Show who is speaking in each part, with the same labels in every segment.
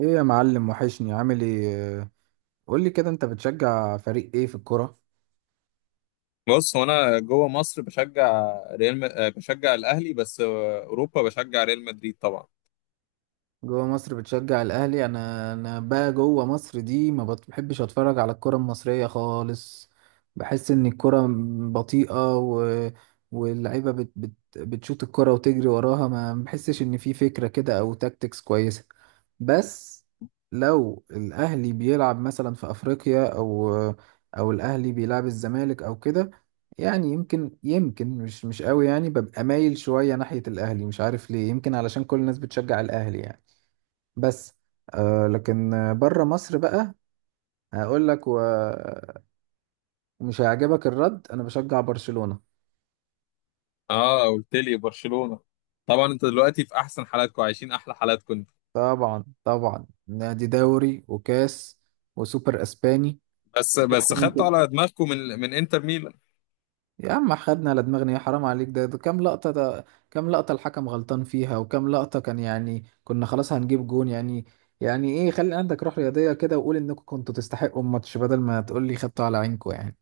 Speaker 1: ايه يا معلم، وحشني. عامل ايه؟ قول لي كده، انت بتشجع فريق ايه في الكرة؟
Speaker 2: بص، هو انا جوه مصر بشجع الاهلي، بس اوروبا بشجع ريال مدريد طبعا.
Speaker 1: جوه مصر بتشجع الاهلي. انا بقى جوه مصر دي ما بت- بحبش اتفرج على الكرة المصرية خالص. بحس ان الكرة بطيئة واللعيبة بتشوط الكرة وتجري وراها. ما بحسش ان في فكرة كده او تاكتكس كويسة. بس لو الاهلي بيلعب مثلا في افريقيا، او الاهلي بيلعب الزمالك او كده، يعني يمكن مش قوي، يعني ببقى مايل شوية ناحية الاهلي. مش عارف ليه، يمكن علشان كل الناس بتشجع الاهلي يعني. بس آه، لكن بره مصر بقى هقول لك، ومش هيعجبك الرد، انا بشجع برشلونة.
Speaker 2: اه، قلت لي برشلونة. طبعا انت دلوقتي في احسن حالاتكم، عايشين احلى حالاتكم انتوا.
Speaker 1: طبعا طبعا، نادي دوري وكاس وسوبر اسباني.
Speaker 2: بس
Speaker 1: مش
Speaker 2: بس
Speaker 1: احلى من
Speaker 2: خدتوا
Speaker 1: كده؟
Speaker 2: على دماغكم من انتر ميلان.
Speaker 1: يا عم خدنا على دماغنا، يا حرام عليك، ده كام لقطة ده؟ كام لقطة الحكم غلطان فيها؟ وكام لقطة كان يعني كنا خلاص هنجيب جون يعني؟ يعني ايه؟ خلي عندك روح رياضية كده، وقول انكم كنتوا تستحقوا الماتش، بدل ما تقول لي خدتوا على عينكم يعني.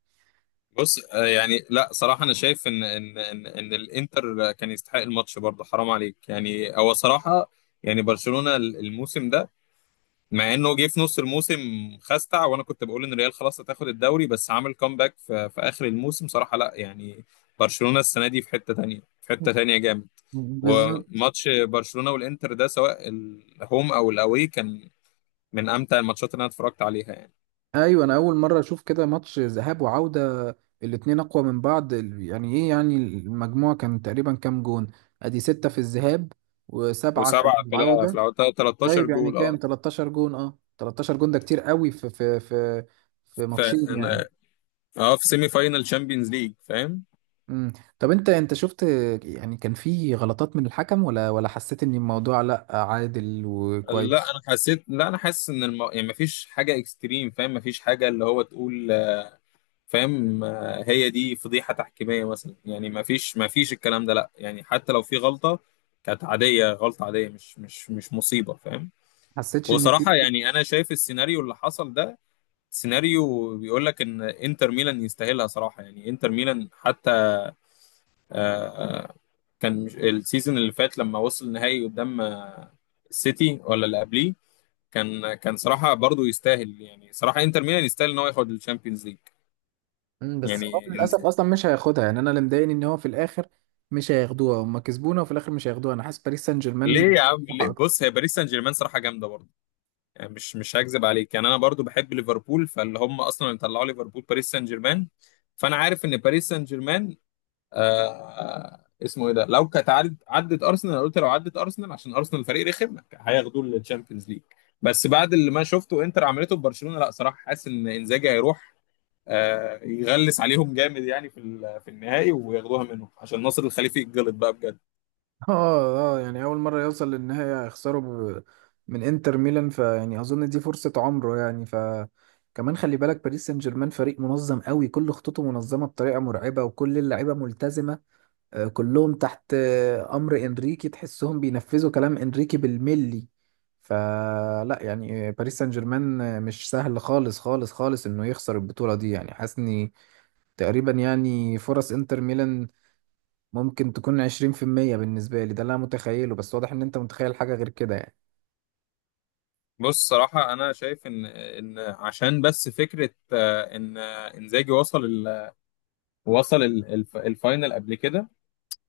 Speaker 2: بص، يعني لا، صراحة انا شايف إن الانتر كان يستحق الماتش برضه، حرام عليك. يعني هو صراحة، يعني برشلونة الموسم ده، مع انه جه في نص الموسم، خستع. وانا كنت بقول ان الريال خلاص هتاخد الدوري، بس عمل كومباك في اخر الموسم، صراحه لا يعني. برشلونه السنه دي في حته تانية، في حته تانية جامد.
Speaker 1: بالظبط.
Speaker 2: وماتش برشلونه والانتر ده، سواء الهوم او الاوي، كان من امتع الماتشات اللي انا اتفرجت عليها يعني.
Speaker 1: ايوه، انا اول مره اشوف كده ماتش ذهاب وعوده الاتنين اقوى من بعض. يعني ايه يعني، المجموع كان تقريبا كام جون؟ ادي ستة في الذهاب، وسبعة في
Speaker 2: وسبعه في
Speaker 1: العوده.
Speaker 2: العودة 13
Speaker 1: طيب يعني
Speaker 2: جول.
Speaker 1: كام؟
Speaker 2: اه
Speaker 1: 13 جون. اه، 13 جون ده كتير قوي في في
Speaker 2: في
Speaker 1: ماتشين يعني.
Speaker 2: اه في سيمي فاينال تشامبيونز ليج، فاهم.
Speaker 1: امم. طب انت شفت يعني كان في غلطات من الحكم، ولا حسيت ان الموضوع لا عادل وكويس؟
Speaker 2: لا انا حاسس ان يعني مفيش حاجه اكستريم، فاهم، مفيش حاجه اللي هو تقول، فاهم، هي دي فضيحة تحكيمية مثلا يعني. ما فيش الكلام ده، لا يعني، حتى لو في غلطة كانت عادية، غلطة عادية، مش مصيبة، فاهم.
Speaker 1: حسيتش ان في؟
Speaker 2: وصراحة يعني أنا شايف السيناريو اللي حصل ده، سيناريو بيقول لك إن إنتر ميلان يستاهلها صراحة. يعني إنتر ميلان حتى، آه، آه، كان مش- السيزون اللي فات لما وصل النهائي قدام السيتي ولا اللي قبليه، كان صراحة برضو يستاهل. يعني صراحة إنتر ميلان يستاهل إن هو ياخد الشامبيونز ليج
Speaker 1: بس هو
Speaker 2: يعني.
Speaker 1: للاسف اصلا مش هياخدها يعني. انا اللي مضايقني ان هو في الاخر مش هياخدوها. هم كسبونا وفي الاخر مش هياخدوها. انا حاسس باريس سان
Speaker 2: ليه
Speaker 1: جيرمان
Speaker 2: يا عم، ليه؟
Speaker 1: مصلحة اكتر.
Speaker 2: بص، هي باريس سان جيرمان صراحه جامده برضه. يعني مش هكذب عليك، يعني انا برضه بحب ليفربول، فاللي هم اصلا اللي طلعوا ليفربول باريس سان جيرمان، فانا عارف ان باريس سان جيرمان، اسمه ايه ده، لو كانت عدت ارسنال، أنا قلت لو عدت ارسنال عشان ارسنال فريق رخم هياخدوه للتشامبيونز ليج. بس بعد اللي ما شفته انتر عملته في برشلونه، لا صراحه حاسس ان انزاجي هيروح يغلس عليهم جامد، يعني في النهائي وياخدوها منهم عشان ناصر الخليفي يتجلط بقى بجد.
Speaker 1: اه، اه، يعني اول مره يوصل للنهايه هيخسروا ب... من انتر ميلان. فيعني اظن دي فرصه عمره يعني. ف كمان خلي بالك، باريس سان جيرمان فريق منظم قوي. كل خطوطه منظمه بطريقه مرعبه، وكل اللعيبه ملتزمه. كلهم تحت امر انريكي. تحسهم بينفذوا كلام انريكي بالملي. فلا يعني، باريس سان جيرمان مش سهل خالص خالص خالص انه يخسر البطولة دي. يعني حاسس اني تقريبا، يعني فرص انتر ميلان ممكن تكون 20% بالنسبة لي. ده اللي انا متخيله، بس واضح ان انت متخيل حاجة غير كده يعني.
Speaker 2: بص، صراحة أنا شايف إن عشان بس فكرة، إن إنزاجي وصل الفاينل قبل كده.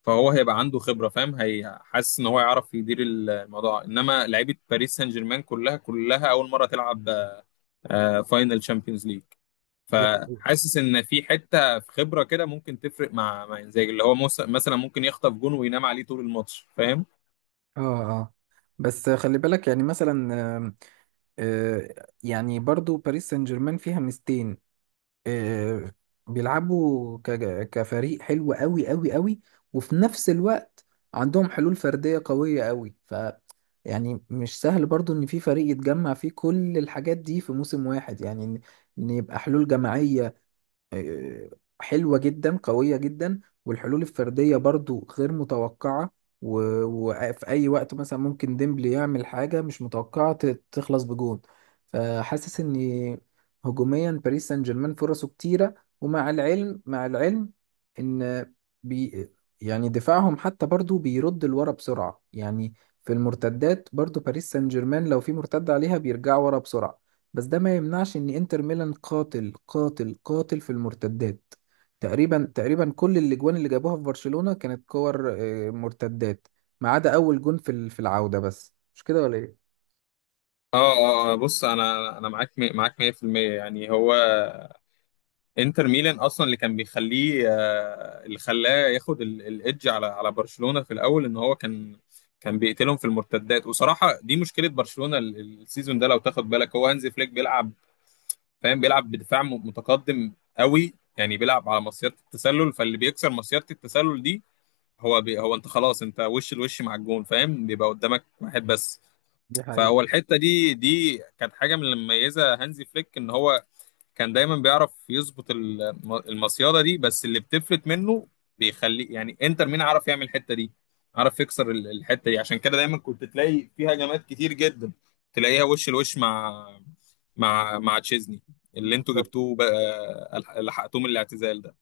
Speaker 2: فهو هيبقى عنده خبرة، فاهم، هي حاسس إن هو يعرف يدير الموضوع. إنما لعيبة باريس سان جيرمان كلها كلها أول مرة تلعب فاينل تشامبيونز ليج.
Speaker 1: دي حقيقة.
Speaker 2: فحاسس ان في حته، في خبره كده ممكن تفرق مع انزاجي، اللي هو مثلا ممكن يخطف جون وينام عليه طول الماتش، فاهم.
Speaker 1: اه، اه. بس خلي بالك يعني مثلا، آم، آه، يعني برضو باريس سان جيرمان فيها ميزتين. آه، بيلعبوا كفريق حلو قوي قوي قوي. وفي نفس الوقت عندهم حلول فردية قوية قوي. ف يعني مش سهل برضو ان في فريق يتجمع فيه كل الحاجات دي في موسم واحد. يعني إن يبقى حلول جماعية آه، حلوة جدا قوية جدا، والحلول الفردية برضو غير متوقعة. وفي أي وقت مثلا ممكن ديمبلي يعمل حاجة مش متوقعة تخلص بجون. فحاسس إن هجوميا باريس سان جيرمان فرصه كتيرة. ومع العلم إن بي يعني دفاعهم حتى برضو بيرد لورا بسرعة يعني. في المرتدات برضو باريس سان جيرمان لو في مرتدة عليها بيرجعوا ورا بسرعة. بس ده ما يمنعش ان انتر ميلان قاتل قاتل قاتل في المرتدات. تقريبا كل الاجوان اللي جابوها في برشلونة كانت كور مرتدات، ما عدا اول جون في في العودة. بس مش كده ولا ايه؟
Speaker 2: اه، اه، بص، انا معاك 100%. يعني هو انتر ميلان اصلا اللي كان بيخليه، اللي خلاه ياخد الايدج على برشلونه في الاول، ان هو كان، كان بيقتلهم في المرتدات. وصراحه دي مشكله برشلونه، السيزون ده لو تاخد بالك، هو هانزي فليك بيلعب، فاهم، بيلعب بدفاع متقدم قوي، يعني بيلعب على مصيده التسلل. فاللي بيكسر مصيده التسلل دي، هو انت خلاص، انت وش لوش مع الجون، فاهم، بيبقى قدامك واحد بس.
Speaker 1: دي حقيقة.
Speaker 2: فهو الحته دي كانت حاجه من اللي مميزه هانزي فليك، ان هو كان دايما بيعرف يظبط المصيادة دي، بس اللي بتفلت منه بيخليه. يعني انتر ميامي عرف يعمل الحتة دي، عرف يكسر الحتة دي، عشان كده دايما كنت تلاقي فيها هجمات كتير جدا، تلاقيها وش لوش مع مع تشيزني اللي انتوا
Speaker 1: بالظبط.
Speaker 2: جبتوه بقى، لحقتوه من الاعتزال ده.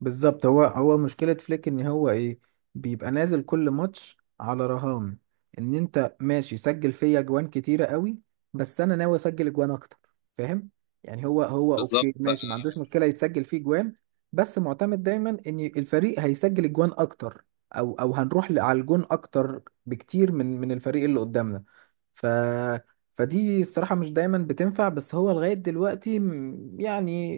Speaker 1: بالظبط، هو مشكلة فليك ان هو ايه؟ بيبقى نازل كل ماتش على رهان ان انت ماشي سجل فيا اجوان كتيرة قوي، بس انا ناوي اسجل اجوان اكتر، فاهم؟ يعني هو
Speaker 2: بالظبط.
Speaker 1: اوكي، ماشي، ما عندوش مشكلة يتسجل فيه اجوان، بس معتمد دايما ان الفريق هيسجل اجوان اكتر، او هنروح على الجون اكتر بكتير من الفريق اللي قدامنا. ف فدي الصراحة مش دايما بتنفع، بس هو لغاية دلوقتي يعني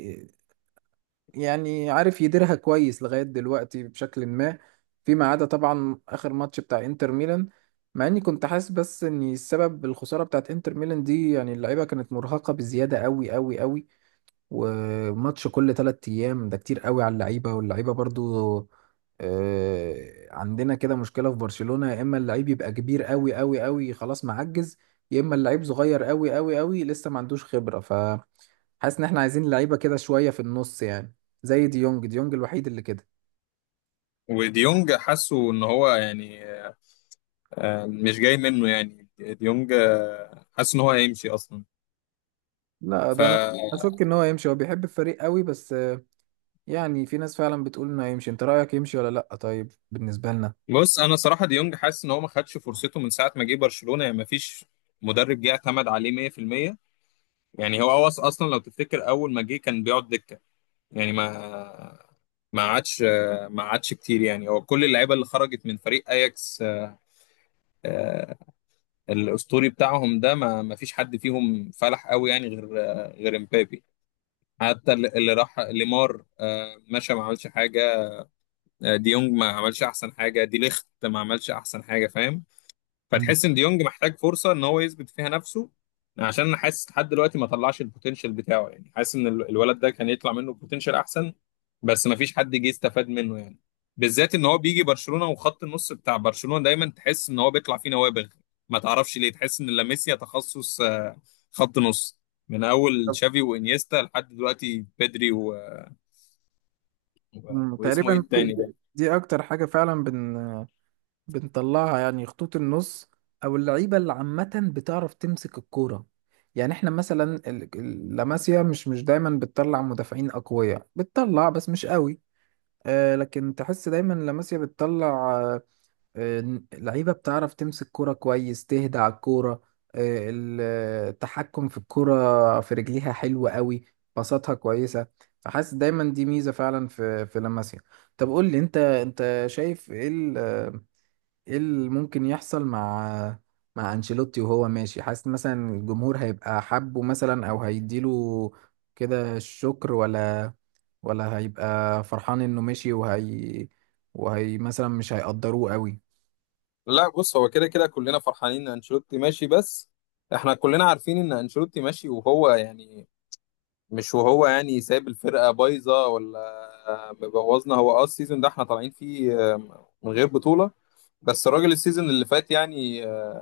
Speaker 1: يعني عارف يديرها كويس لغاية دلوقتي بشكل ما، فيما عدا طبعا آخر ماتش بتاع انتر ميلان. مع اني كنت حاسس بس ان السبب الخسارة بتاعت انتر ميلان دي، يعني اللعيبة كانت مرهقة بزيادة قوي قوي قوي. وماتش كل 3 ايام ده كتير قوي على اللعيبة. واللعيبة برضو عندنا كده مشكلة في برشلونة، يا اما اللعيب يبقى كبير قوي قوي قوي خلاص معجز، يا اما اللعيب صغير قوي قوي قوي لسه ما عندوش خبرة. ف حاسس ان احنا عايزين لعيبه كده شويه في النص يعني، زي ديونج. ديونج الوحيد اللي كده.
Speaker 2: وديونج حاسه ان هو يعني مش جاي منه، يعني ديونج حاسس ان هو هيمشي اصلا.
Speaker 1: لا،
Speaker 2: ف
Speaker 1: ده انا اشك ان هو يمشي. هو بيحب الفريق قوي، بس يعني في ناس فعلا بتقول انه هيمشي. انت رايك يمشي ولا لا؟ طيب بالنسبه لنا.
Speaker 2: بص، انا صراحه ديونج حاسس ان هو ما خدش فرصته من ساعه ما جه برشلونه، يعني ما فيش مدرب جه اعتمد عليه 100%. يعني هو أوص اصلا، لو تفتكر اول ما جه كان بيقعد دكه، يعني ما عادش ما عادش كتير. يعني هو كل اللعيبه اللي خرجت من فريق اياكس آه، الاسطوري بتاعهم ده، ما فيش حد فيهم فلح قوي يعني، غير امبابي. حتى اللي راح ليمار مشى ما عملش حاجه. ديونج ما عملش احسن حاجه، دي ليخت ما عملش احسن حاجه، فاهم.
Speaker 1: مم.
Speaker 2: فتحس ان ديونج محتاج فرصه ان هو يثبت فيها نفسه، عشان انا حاسس لحد دلوقتي ما طلعش البوتنشال بتاعه. يعني حاسس ان الولد ده كان يطلع منه بوتنشال احسن، بس ما فيش حد جه استفاد منه يعني. بالذات ان هو بيجي برشلونه، وخط النص بتاع برشلونه دايما تحس ان هو بيطلع فيه نوابغ، ما تعرفش ليه. تحس ان لاماسيا تخصص خط نص، من اول
Speaker 1: طب
Speaker 2: تشافي وانيستا لحد دلوقتي بيدري واسمه ايه
Speaker 1: تقريبا
Speaker 2: التاني ده.
Speaker 1: دي اكتر حاجه فعلا بنطلعها يعني، خطوط النص او اللعيبه اللي عامه بتعرف تمسك الكوره. يعني احنا مثلا لاماسيا مش دايما بتطلع مدافعين اقوياء. بتطلع بس مش قوي، لكن تحس دايما لاماسيا بتطلع آه، لعيبة بتعرف تمسك كرة كويس، تهدى على الكورة. التحكم في الكرة في رجليها حلو قوي، باصاتها كويسة. فحاسس دايما دي ميزة فعلا في لاماسيا. طب قول لي انت شايف ايه ايه اللي ممكن يحصل مع انشيلوتي وهو ماشي؟ حاسس مثلا الجمهور هيبقى حبه، مثلا او هيديله كده الشكر، ولا هيبقى فرحان انه مشي، وهي مثلا مش هيقدروه قوي؟
Speaker 2: لا، بص، هو كده كده كلنا فرحانين ان انشيلوتي ماشي. بس احنا كلنا عارفين ان انشيلوتي ماشي، وهو يعني مش، وهو يعني سايب الفرقه بايظه ولا مبوظنا. هو، السيزون ده احنا طالعين فيه من غير بطوله، بس الراجل السيزون اللي فات يعني،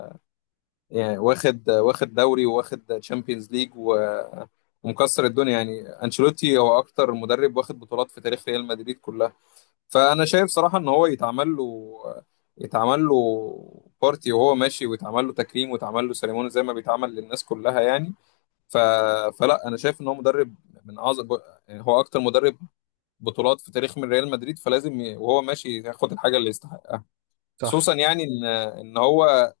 Speaker 2: يعني واخد دوري، وواخد تشامبيونز ليج، ومكسر الدنيا. يعني انشيلوتي هو اكتر مدرب واخد بطولات في تاريخ ريال مدريد كلها. فانا شايف صراحه ان هو يتعمل له بارتي وهو ماشي، ويتعمل له تكريم، ويتعمل له سيريموني زي ما بيتعمل للناس كلها يعني. ف... فلا انا شايف ان هو مدرب من اعظم، يعني هو اكتر مدرب بطولات في تاريخ من ريال مدريد، فلازم وهو ماشي ياخد الحاجه اللي يستحقها.
Speaker 1: صح.
Speaker 2: خصوصا يعني ان هو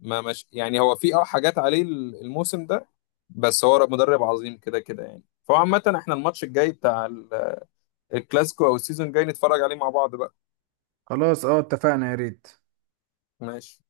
Speaker 2: ما مش يعني هو في حاجات عليه الموسم ده، بس هو مدرب عظيم كده كده يعني. فعامة احنا الماتش الجاي بتاع الكلاسيكو، او السيزون الجاي، نتفرج عليه مع بعض بقى.
Speaker 1: خلاص، اه، اتفقنا، يا ريت.
Speaker 2: ماشي.